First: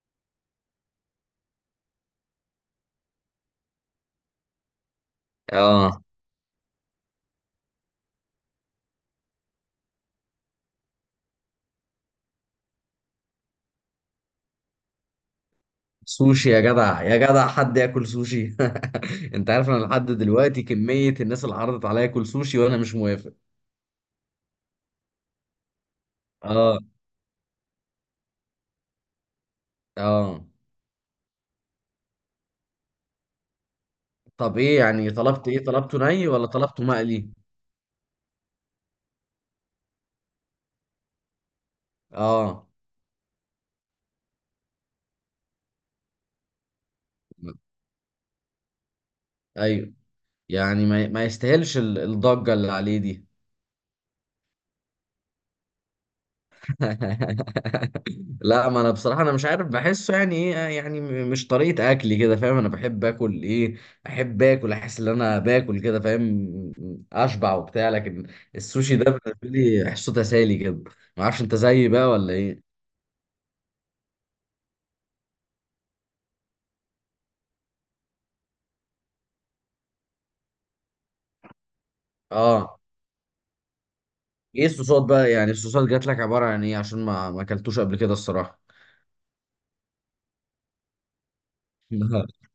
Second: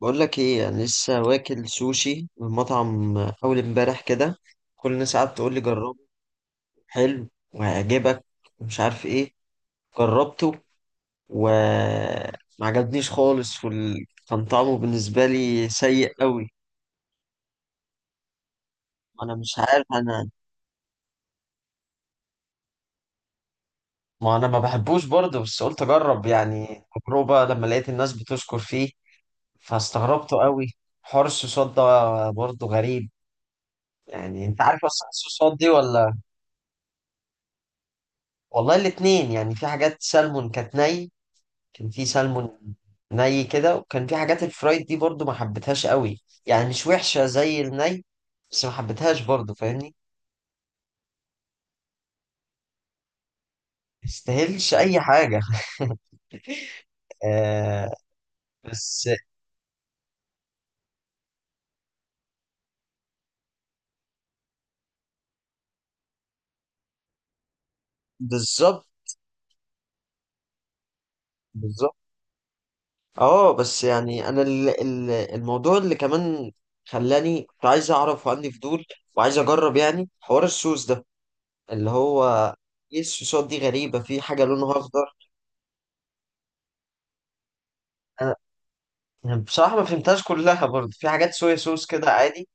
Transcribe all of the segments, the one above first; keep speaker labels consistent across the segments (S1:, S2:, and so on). S1: بقول لك ايه، انا لسه واكل سوشي من مطعم اول امبارح كده. كل الناس قعدت تقول لي جربه
S2: اه.
S1: حلو وهيعجبك ومش عارف ايه. جربته وما عجبنيش خالص، كان طعمه بالنسبه لي سيء قوي.
S2: سوشي يا جدع، يا جدع حد ياكل سوشي؟
S1: انا
S2: انت
S1: مش
S2: عارف انا
S1: عارف.
S2: لحد دلوقتي كمية الناس اللي عرضت عليا اكل سوشي وانا مش موافق.
S1: ما انا ما بحبوش برضه، بس قلت اجرب
S2: اه.
S1: يعني تجربه لما لقيت الناس بتشكر فيه، فاستغربته
S2: اه.
S1: قوي. حوار الصوصات ده برضه غريب. يعني
S2: طب
S1: انت
S2: ايه
S1: عارف اصلا
S2: يعني؟ طلبت
S1: الصوصات
S2: ايه؟
S1: دي
S2: طلبته
S1: ولا؟
S2: ني ولا طلبته مقلي؟
S1: والله الاتنين، يعني في حاجات سلمون كانت ني، كان في سلمون
S2: اه.
S1: ني كده، وكان في حاجات الفرايد دي برضو ما حبيتهاش قوي. يعني مش وحشة زي الني، بس ما حبيتهاش برضو
S2: ايوه،
S1: فاهمني.
S2: يعني ما يستاهلش الضجة اللي عليه دي.
S1: مستاهلش اي حاجة. آه.
S2: لا، ما انا
S1: بس.
S2: بصراحه انا مش عارف بحسه يعني ايه، يعني مش طريقه اكلي كده، فاهم؟ انا بحب اكل ايه، احب اكل، احس ان انا باكل كده، فاهم؟ اشبع وبتاع، لكن
S1: بالظبط.
S2: السوشي ده بالنسبه لي احسه تسالي كده. ما اعرفش، انت زيي
S1: بالظبط.
S2: بقى ولا ايه؟
S1: اه بس يعني انا الموضوع اللي كمان خلاني كنت عايز اعرف وعندي فضول وعايز اجرب يعني حوار السوس ده، اللي هو
S2: اه.
S1: ايه السوسات دي غريبة، في حاجة
S2: ايه
S1: لونها
S2: الصوصات
S1: اخضر.
S2: بقى؟ يعني الصوصات جات لك عباره عن ايه؟ عشان ما اكلتوش قبل كده الصراحه.
S1: يعني بصراحة ما فهمتهاش كلها برضه. في حاجات صويا صوص كده
S2: لا.
S1: عادي.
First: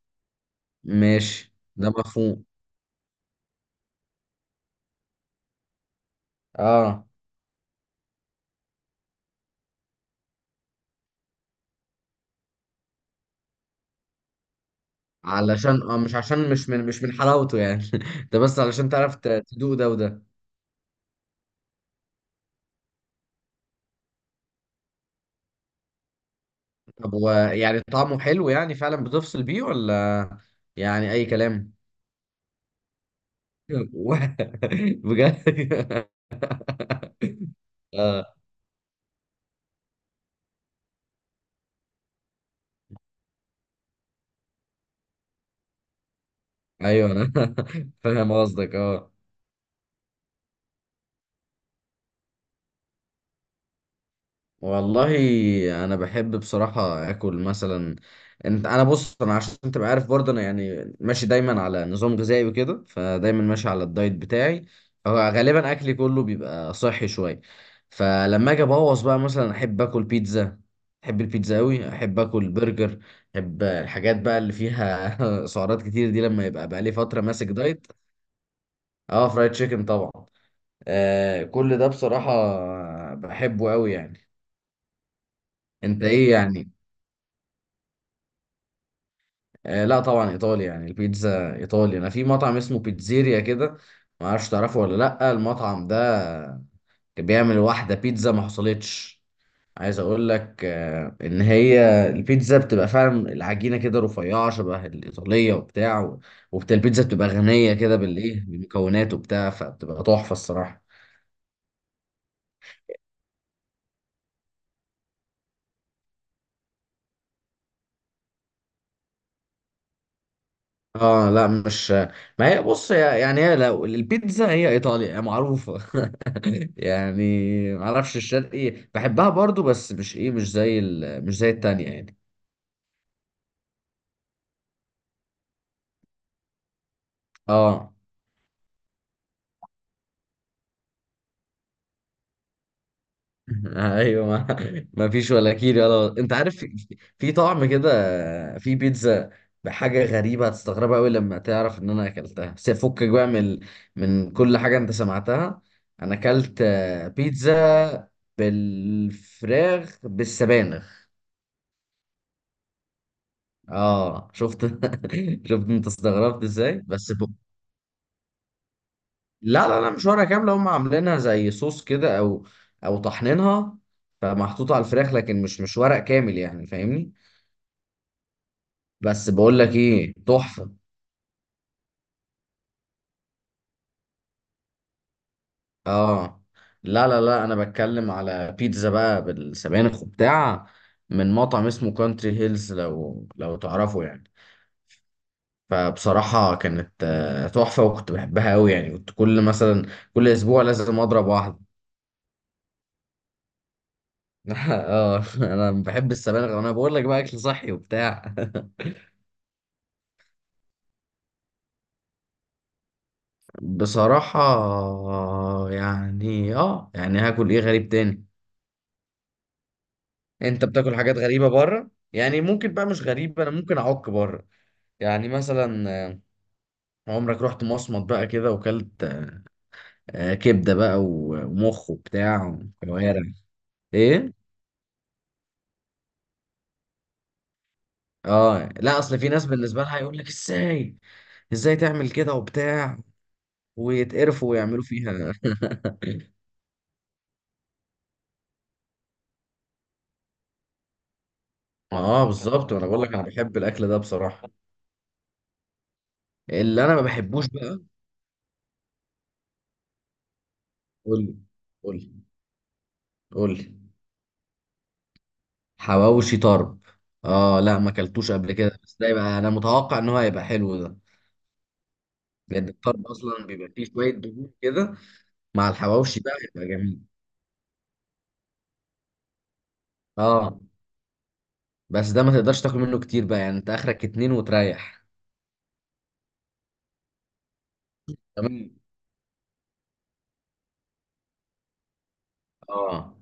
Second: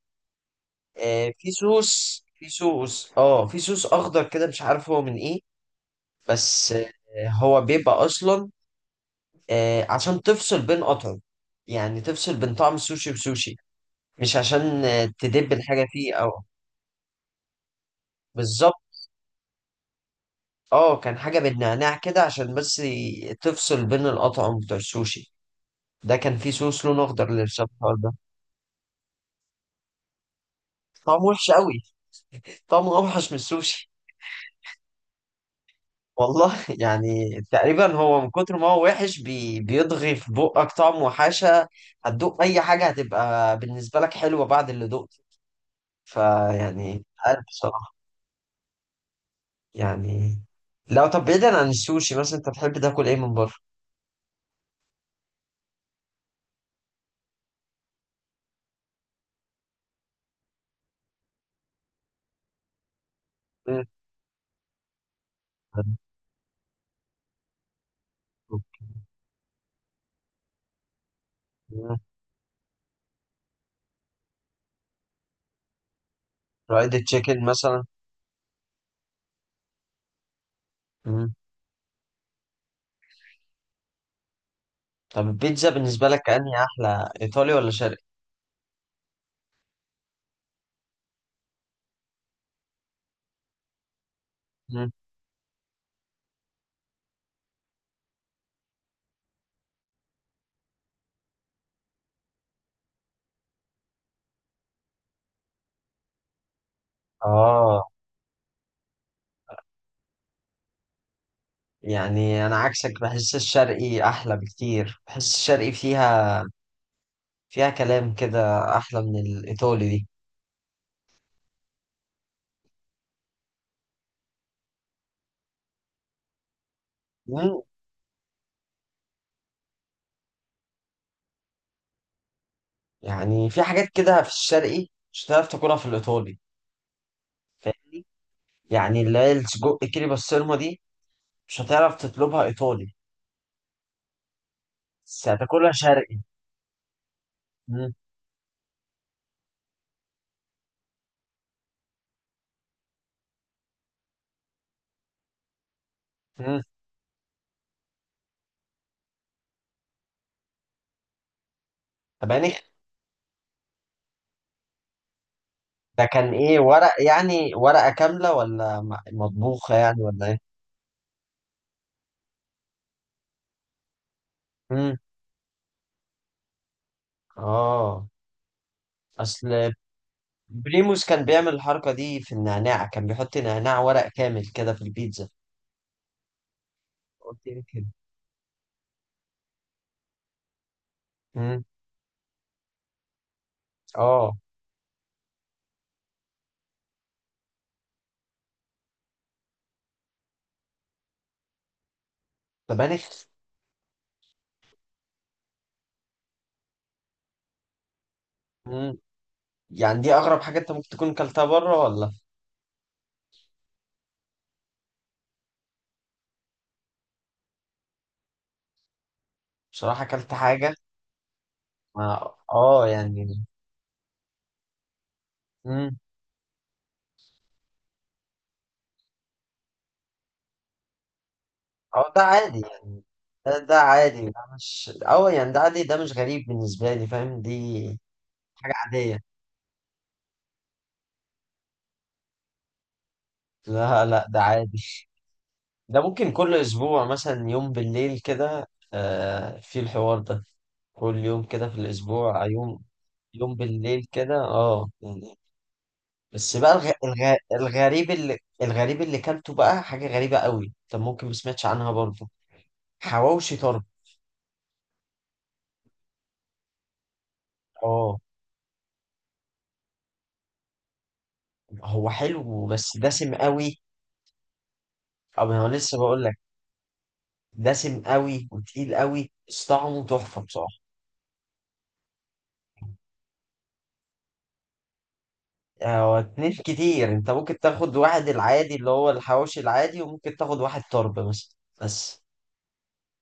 S1: آه
S2: ماشي، ده مفهوم.
S1: في صوص أخضر كده مش عارف هو من ايه، بس
S2: اه،
S1: آه هو بيبقى أصلا عشان تفصل بين قطعم، يعني تفصل بين طعم السوشي وسوشي، مش عشان تدب
S2: علشان،
S1: الحاجة فيه
S2: مش
S1: أو.
S2: عشان مش من حلاوته يعني، ده بس علشان
S1: بالظبط.
S2: تعرف تدوق ده وده.
S1: اه كان حاجة بالنعناع كده عشان بس تفصل بين القطعم بتوع السوشي. ده كان فيه صوص لونه
S2: طب
S1: أخضر
S2: هو يعني
S1: للشبهار ده.
S2: طعمه حلو؟ يعني فعلا بتفصل بيه ولا يعني
S1: طعمه
S2: أي
S1: وحش
S2: كلام؟
S1: قوي. طعمه أوحش من السوشي.
S2: و- بجد؟
S1: والله يعني تقريبا هو من
S2: آه.
S1: كتر ما هو وحش بيضغي في بقك طعم وحشة. هتدوق أي حاجة هتبقى بالنسبة لك حلوة بعد اللي دقته. فيعني مش
S2: ايوه انا.
S1: عارف بصراحة.
S2: فاهم قصدك، اه.
S1: يعني لو طب بعيدا عن السوشي مثلا، أنت بتحب تاكل إيه من بره؟
S2: والله انا بحب بصراحه اكل مثلا، انا بص، انا عشان تبقى عارف برضه، انا يعني ماشي دايما على نظام غذائي وكده، فدايما ماشي
S1: مم.
S2: على الدايت بتاعي. فغالبا اكلي كله بيبقى صحي شويه. فلما اجي ابوظ بقى مثلا، احب اكل بيتزا. احب البيتزا قوي،
S1: مم.
S2: احب اكل برجر. احب الحاجات بقى اللي فيها سعرات كتير دي، لما يبقى بقى لي
S1: فرايد
S2: فتره
S1: تشيكن
S2: ماسك
S1: مثلا.
S2: دايت. اه، فرايد تشيكن طبعا.
S1: مم.
S2: آه، كل ده بصراحه بحبه قوي يعني.
S1: طب البيتزا
S2: انت
S1: بالنسبة لك
S2: ايه
S1: أنهي
S2: يعني؟
S1: أحلى، إيطالي ولا شرقي؟
S2: آه لا طبعا ايطالي. يعني البيتزا ايطالي. انا في مطعم اسمه بيتزيريا كده، ما اعرفش تعرفه
S1: مم.
S2: ولا لا المطعم ده، كان بيعمل واحده بيتزا ما حصلتش. عايز اقول لك آه ان هي البيتزا بتبقى فعلا العجينه كده رفيعه شبه الايطاليه وبتاع، وبتاع البيتزا بتبقى غنيه
S1: آه
S2: كده بالايه، بالمكونات وبتاع، فبتبقى تحفه الصراحه.
S1: يعني أنا عكسك، بحس الشرقي أحلى بكتير. بحس الشرقي فيها فيها كلام كده، احلى من الايطالي دي.
S2: اه لا مش، ما هي بص، يعني هي لو البيتزا هي ايطاليا هي معروفه.
S1: مم.
S2: يعني معرفش، الشرقي بحبها برضو بس مش ايه، مش زي مش زي التانية يعني.
S1: يعني في حاجات كده في الشرقي مش هتعرف تاكلها في الايطالي،
S2: اه.
S1: فاهمني؟ يعني اللي هي السجق كيري بسطرمه دي مش هتعرف تطلبها ايطالي،
S2: ايوه، ما
S1: بس
S2: فيش ولا
S1: هتاكلها
S2: كيري
S1: شرقي.
S2: ولا، انت عارف في طعم
S1: مم.
S2: كده. في بيتزا بحاجة غريبة هتستغربها قوي لما تعرف ان انا اكلتها، بس فكك بقى من، من كل حاجة انت سمعتها. انا اكلت
S1: مم.
S2: آه، بيتزا بالفراخ بالسبانخ.
S1: طب يعني
S2: اه، شفت؟ شفت انت
S1: ده كان
S2: استغربت
S1: ايه؟
S2: ازاي
S1: ورق
S2: بس؟
S1: يعني ورقه كامله ولا
S2: لا
S1: مطبوخه
S2: لا لا،
S1: يعني
S2: مش ورقة
S1: ولا ايه؟
S2: كاملة، هم عاملينها زي صوص كده، او طحنينها، فمحطوطة على
S1: مم.
S2: الفراخ، لكن مش ورق كامل يعني، فاهمني؟
S1: اه
S2: بس بقول لك
S1: اصل
S2: ايه، تحفة.
S1: بريموس كان بيعمل الحركه دي في النعناع، كان بيحط نعناع ورق كامل كده في البيتزا.
S2: اه لا لا لا،
S1: قلت
S2: انا
S1: يمكن.
S2: بتكلم على بيتزا بقى بالسبانخ وبتاع، من
S1: مم.
S2: مطعم اسمه كونتري هيلز، لو تعرفه يعني.
S1: اه.
S2: فبصراحة كانت آه، تحفة، وكنت بحبها قوي يعني، كنت كل اسبوع لازم اضرب واحدة.
S1: طب يعني،
S2: اه انا بحب السبانخ، انا بقول لك بقى، اكل صحي وبتاع.
S1: مم، يعني دي اغرب حاجه انت ممكن تكون كلتها بره ولا؟
S2: بصراحة، يعني يعني هاكل ايه غريب تاني؟
S1: بصراحه كلت
S2: انت
S1: حاجه.
S2: بتاكل حاجات غريبة بره
S1: ما
S2: يعني؟ ممكن
S1: اه
S2: بقى، مش غريبة،
S1: يعني.
S2: انا ممكن اعك بره. يعني مثلا
S1: مم.
S2: آه، عمرك رحت مصمت بقى كده وكلت آه، كبدة بقى ومخ
S1: اه ده
S2: وبتاع،
S1: عادي يعني.
S2: وكوارع؟
S1: ده عادي،
S2: ايه؟
S1: ده مش اه يعني ده عادي، ده مش غريب بالنسبه لي، فاهم دي
S2: اه
S1: حاجه
S2: لا،
S1: عاديه.
S2: اصل في ناس بالنسبة لها يقول لك ازاي، ازاي تعمل كده وبتاع،
S1: لا لا ده
S2: ويتقرفوا
S1: عادي.
S2: ويعملوا فيها.
S1: ده ممكن كل اسبوع مثلا يوم بالليل كده، آه، في الحوار ده، كل يوم كده في
S2: اه
S1: الاسبوع
S2: بالظبط،
S1: يوم،
S2: وانا بقول لك انا
S1: يوم
S2: بحب الاكل ده
S1: بالليل كده
S2: بصراحة.
S1: اه يعني. بس بقى
S2: اللي انا ما بحبوش بقى،
S1: الغريب اللي كلته بقى حاجة غريبة قوي، طب
S2: قول
S1: ممكن ما سمعتش عنها
S2: لي.
S1: برضه.
S2: قول
S1: حواوشي
S2: لي.
S1: طرب.
S2: حواوشي طرب؟ اه لا، ما
S1: اه
S2: اكلتوش قبل كده، بس ده يبقى انا متوقع ان هو هيبقى حلو ده،
S1: هو حلو
S2: لان
S1: بس
S2: الطرب
S1: دسم
S2: اصلا بيبقى
S1: قوي.
S2: فيه شويه دهون كده،
S1: او انا
S2: مع
S1: لسه
S2: الحواوشي
S1: بقول
S2: بقى
S1: لك،
S2: هيبقى جميل.
S1: دسم قوي وتقيل قوي، بس طعمه تحفة
S2: اه.
S1: بصراحة.
S2: بس ده ما تقدرش تاكل منه كتير بقى، يعني انت اخرك اتنين وتريح.
S1: هو اتنين كتير. انت ممكن تاخد واحد
S2: تمام.
S1: العادي اللي هو الحواوشي العادي، وممكن تاخد واحد طرب مثلا. بس
S2: اه،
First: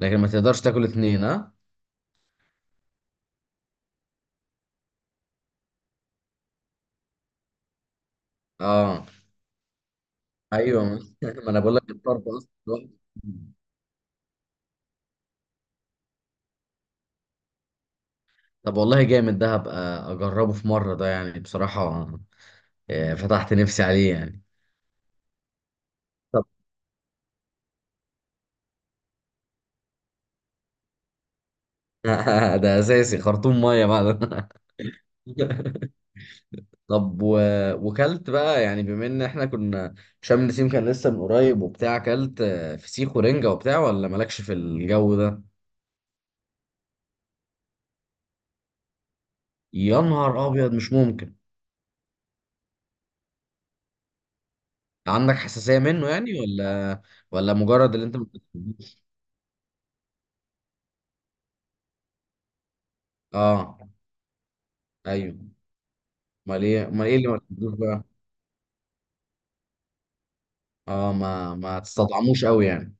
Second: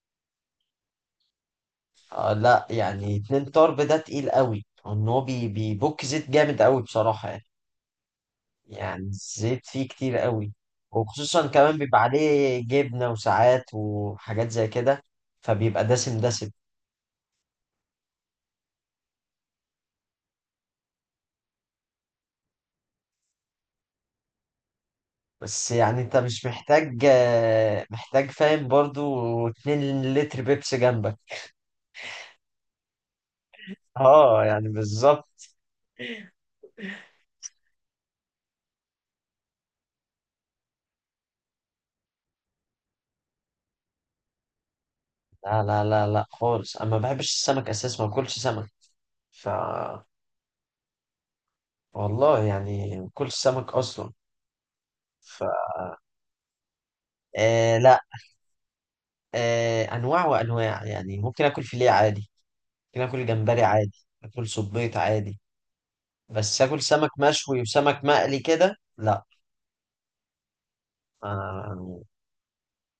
S2: لكن ما تقدرش تاكل اتنين، ها.
S1: آه لا يعني اتنين طرب ده تقيل قوي، ان هو بيبك زيت جامد قوي بصراحة يعني. يعني
S2: اه.
S1: الزيت فيه كتير قوي.
S2: ايوه.
S1: وخصوصا
S2: ما انا بقول
S1: كمان
S2: لك
S1: بيبقى
S2: الطرب اصلا
S1: عليه
S2: لوحده.
S1: جبنة وساعات وحاجات زي كده، فبيبقى دسم دسم.
S2: طب والله جامد ده، هبقى اجربه في مره ده يعني بصراحه. آه، فتحت نفسي عليه يعني.
S1: بس يعني انت مش محتاج، محتاج فاهم برضو 2 لتر بيبسي جنبك.
S2: ده اساسي خرطوم ميه بقى
S1: اه
S2: ده.
S1: يعني بالظبط.
S2: طب وكلت بقى، يعني بما ان احنا كنا، شم النسيم كان لسه من قريب وبتاع، كلت آه، فسيخ ورنجة وبتاع ولا مالكش في الجو ده؟
S1: لا لا لا لا خالص، انا ما بحبش السمك اساسا، ما باكلش سمك. ف
S2: يا نهار ابيض، مش ممكن.
S1: والله يعني ما باكلش سمك اصلا.
S2: عندك
S1: ف
S2: حساسية منه يعني، ولا ولا
S1: آه
S2: مجرد
S1: لا.
S2: اللي انت ما بتحبوش؟
S1: آه انواع وانواع، يعني ممكن اكل فيليه عادي، ممكن اكل جمبري
S2: اه.
S1: عادي، اكل صبيط عادي،
S2: ايوه.
S1: بس
S2: امال
S1: اكل
S2: ايه؟ امال
S1: سمك
S2: ايه اللي ما
S1: مشوي
S2: بتحبوش
S1: وسمك
S2: بقى؟
S1: مقلي كده لا.
S2: اه، ما
S1: آه،
S2: تستطعموش قوي يعني؟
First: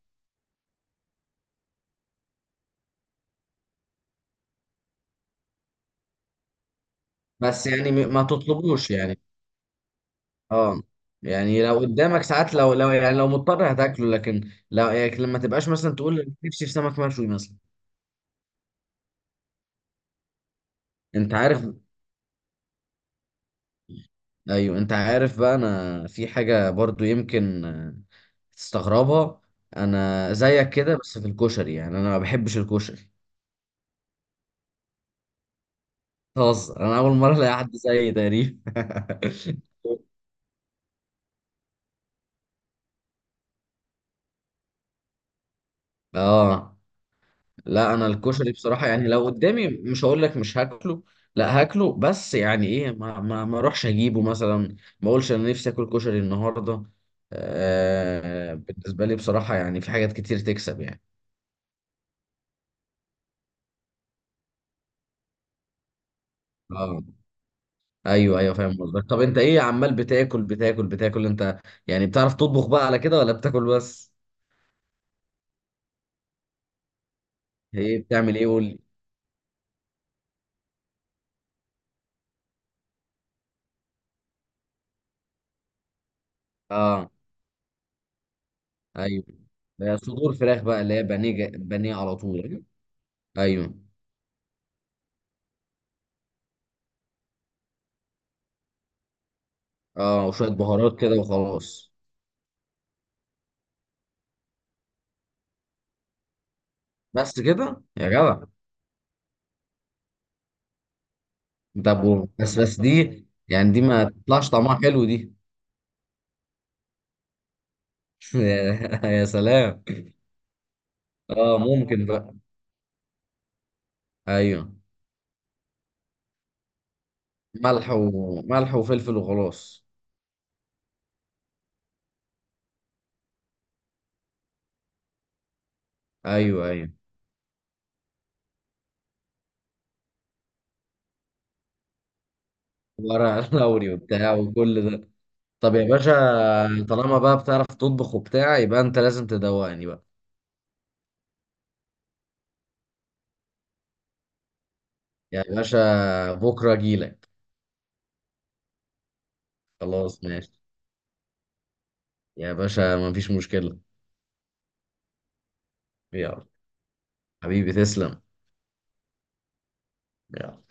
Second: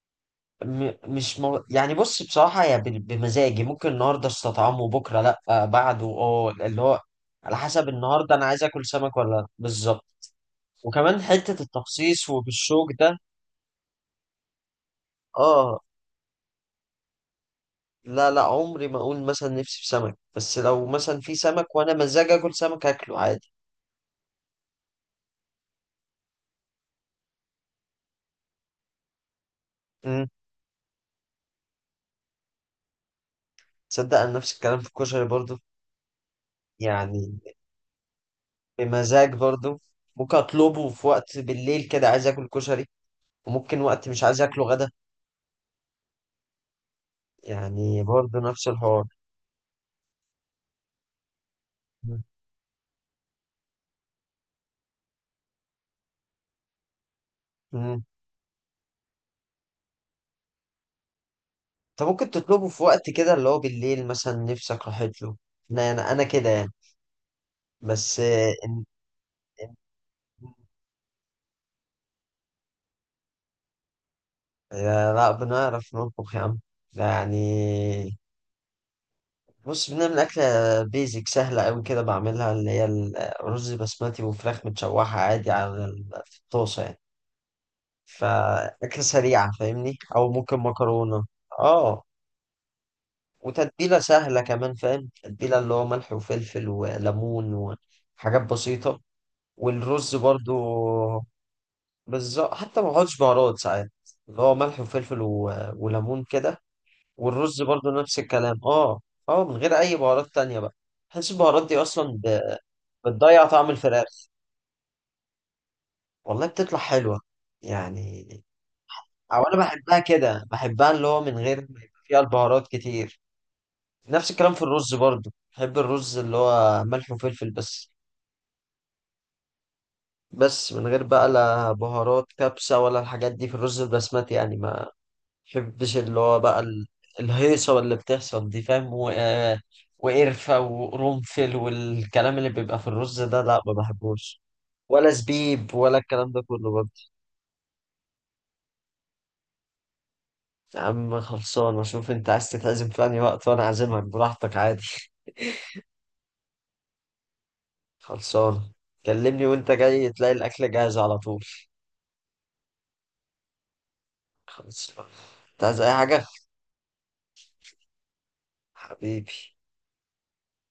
S1: م- مش مو... يعني بص بصراحة هي بمزاجي، ممكن النهاردة استطعمه، بكرة لا، بعده اه اللي هو على
S2: بس
S1: حسب
S2: يعني، ما
S1: النهاردة، انا عايز اكل
S2: تطلبوش
S1: سمك
S2: يعني؟
S1: ولا لا، بالظبط.
S2: اه،
S1: وكمان حتة
S2: يعني لو قدامك
S1: التخصيص
S2: ساعات، لو
S1: وبالشوك
S2: يعني
S1: ده.
S2: لو مضطر هتاكله، لكن لو يعني، لما تبقاش
S1: اه
S2: مثلا تقول نفسي في سمك مشوي مثلا.
S1: لا لا عمري ما اقول مثلا نفسي في سمك، بس لو مثلا في
S2: انت عارف،
S1: سمك وانا مزاجي اكل سمك، اكله عادي.
S2: ايوه انت عارف بقى، انا في حاجه برضو يمكن آه، تستغربها.
S1: مم.
S2: انا زيك كده بس في الكشري، يعني انا ما بحبش الكشري.
S1: تصدق انا نفس الكلام في الكشري برضو.
S2: خلاص، انا اول مره
S1: يعني
S2: الاقي حد زيي تقريبا.
S1: بمزاج برضو. ممكن اطلبه في وقت بالليل كده عايز اكل كشري، وممكن وقت مش عايز اكله غدا.
S2: اه لا،
S1: يعني
S2: انا
S1: برضو
S2: الكشري
S1: نفس
S2: بصراحه
S1: الحوار.
S2: يعني، لو قدامي مش هقول لك مش هاكله، لا هاكله، بس يعني ايه، ما اروحش اجيبه مثلا، ما اقولش انا نفسي اكل كشري النهارده.
S1: امم.
S2: آه بالنسبه لي بصراحه يعني في حاجات كتير تكسب يعني.
S1: انت ممكن تطلبه في وقت كده اللي هو بالليل مثلا نفسك راحت له. انا انا أنا كده يعني.
S2: اه.
S1: بس
S2: ايوه
S1: آه،
S2: ايوه فاهم
S1: إن...
S2: قصدك. طب انت ايه؟
S1: إن...
S2: عمال بتاكل بتاكل بتاكل انت، يعني بتعرف تطبخ بقى على كده ولا بتاكل بس؟
S1: آه، لا بنعرف نطبخ يا عم. لا يعني،
S2: ايه؟ بتعمل ايه؟ قول لي.
S1: بص بنعمل أكلة بيزك سهلة أوي كده بعملها، اللي هي الرز بسمتي وفراخ متشوحة عادي على في الطاسة يعني،
S2: اه.
S1: فأكلة
S2: ايوه،
S1: سريعة
S2: ده
S1: فاهمني، أو
S2: صدور
S1: ممكن
S2: فراخ بقى اللي هي
S1: مكرونة.
S2: بانيه، بانيه
S1: اه.
S2: على طول، ايوه. أيوه.
S1: وتتبيلة سهلة كمان، فاهم تتبيلة اللي هو ملح وفلفل وليمون وحاجات بسيطة. والرز
S2: اه، وشويه
S1: برضو،
S2: بهارات كده وخلاص؟
S1: بالظبط، حتى ما بحطش بهارات ساعات، اللي هو ملح وفلفل وليمون كده.
S2: بس
S1: والرز
S2: كده
S1: برضو
S2: يا
S1: نفس
S2: جدع؟
S1: الكلام اه. اه من غير أي بهارات تانية بقى. بحس البهارات دي
S2: طب
S1: أصلا
S2: بس دي
S1: بتضيع طعم
S2: يعني، دي ما
S1: الفراخ.
S2: تطلعش طعمها حلو دي؟
S1: والله بتطلع حلوة يعني.
S2: يا
S1: أو أنا
S2: سلام.
S1: بحبها كده، بحبها اللي هو من
S2: اه،
S1: غير ما يبقى
S2: ممكن
S1: فيها
S2: بقى.
S1: البهارات كتير. نفس الكلام في
S2: ايوه،
S1: الرز برضو، بحب الرز اللي هو ملح وفلفل بس.
S2: ملح وملح وفلفل وخلاص.
S1: بس من غير بقى لا بهارات كبسة ولا الحاجات دي في الرز البسمتي يعني، ما بحبش اللي هو بقى
S2: ايوه ايوه،
S1: الهيصة اللي بتحصل دي، فاهم؟ و... آه، وقرفة وقرنفل والكلام اللي بيبقى في الرز ده،
S2: ورق
S1: لا ما
S2: لوري وبتاع
S1: بحبوش،
S2: وكل ده.
S1: ولا زبيب
S2: طب يا
S1: ولا
S2: باشا،
S1: الكلام ده كله برضه.
S2: طالما بقى بتعرف تطبخ وبتاع، يبقى انت لازم تدوقني بقى.
S1: يا عم خلصان، اشوف انت عايز تتعزم في انهي وقت وانا اعزمك براحتك عادي.
S2: يا باشا بكره اجيلك.
S1: خلصان، كلمني وانت جاي
S2: خلاص
S1: تلاقي
S2: ماشي،
S1: الاكل جاهز على طول.
S2: يا باشا مفيش مشكله.
S1: خلاص بقى. انت عايز اي حاجة؟
S2: يلا، حبيبي تسلم.
S1: حبيبي.
S2: يلا.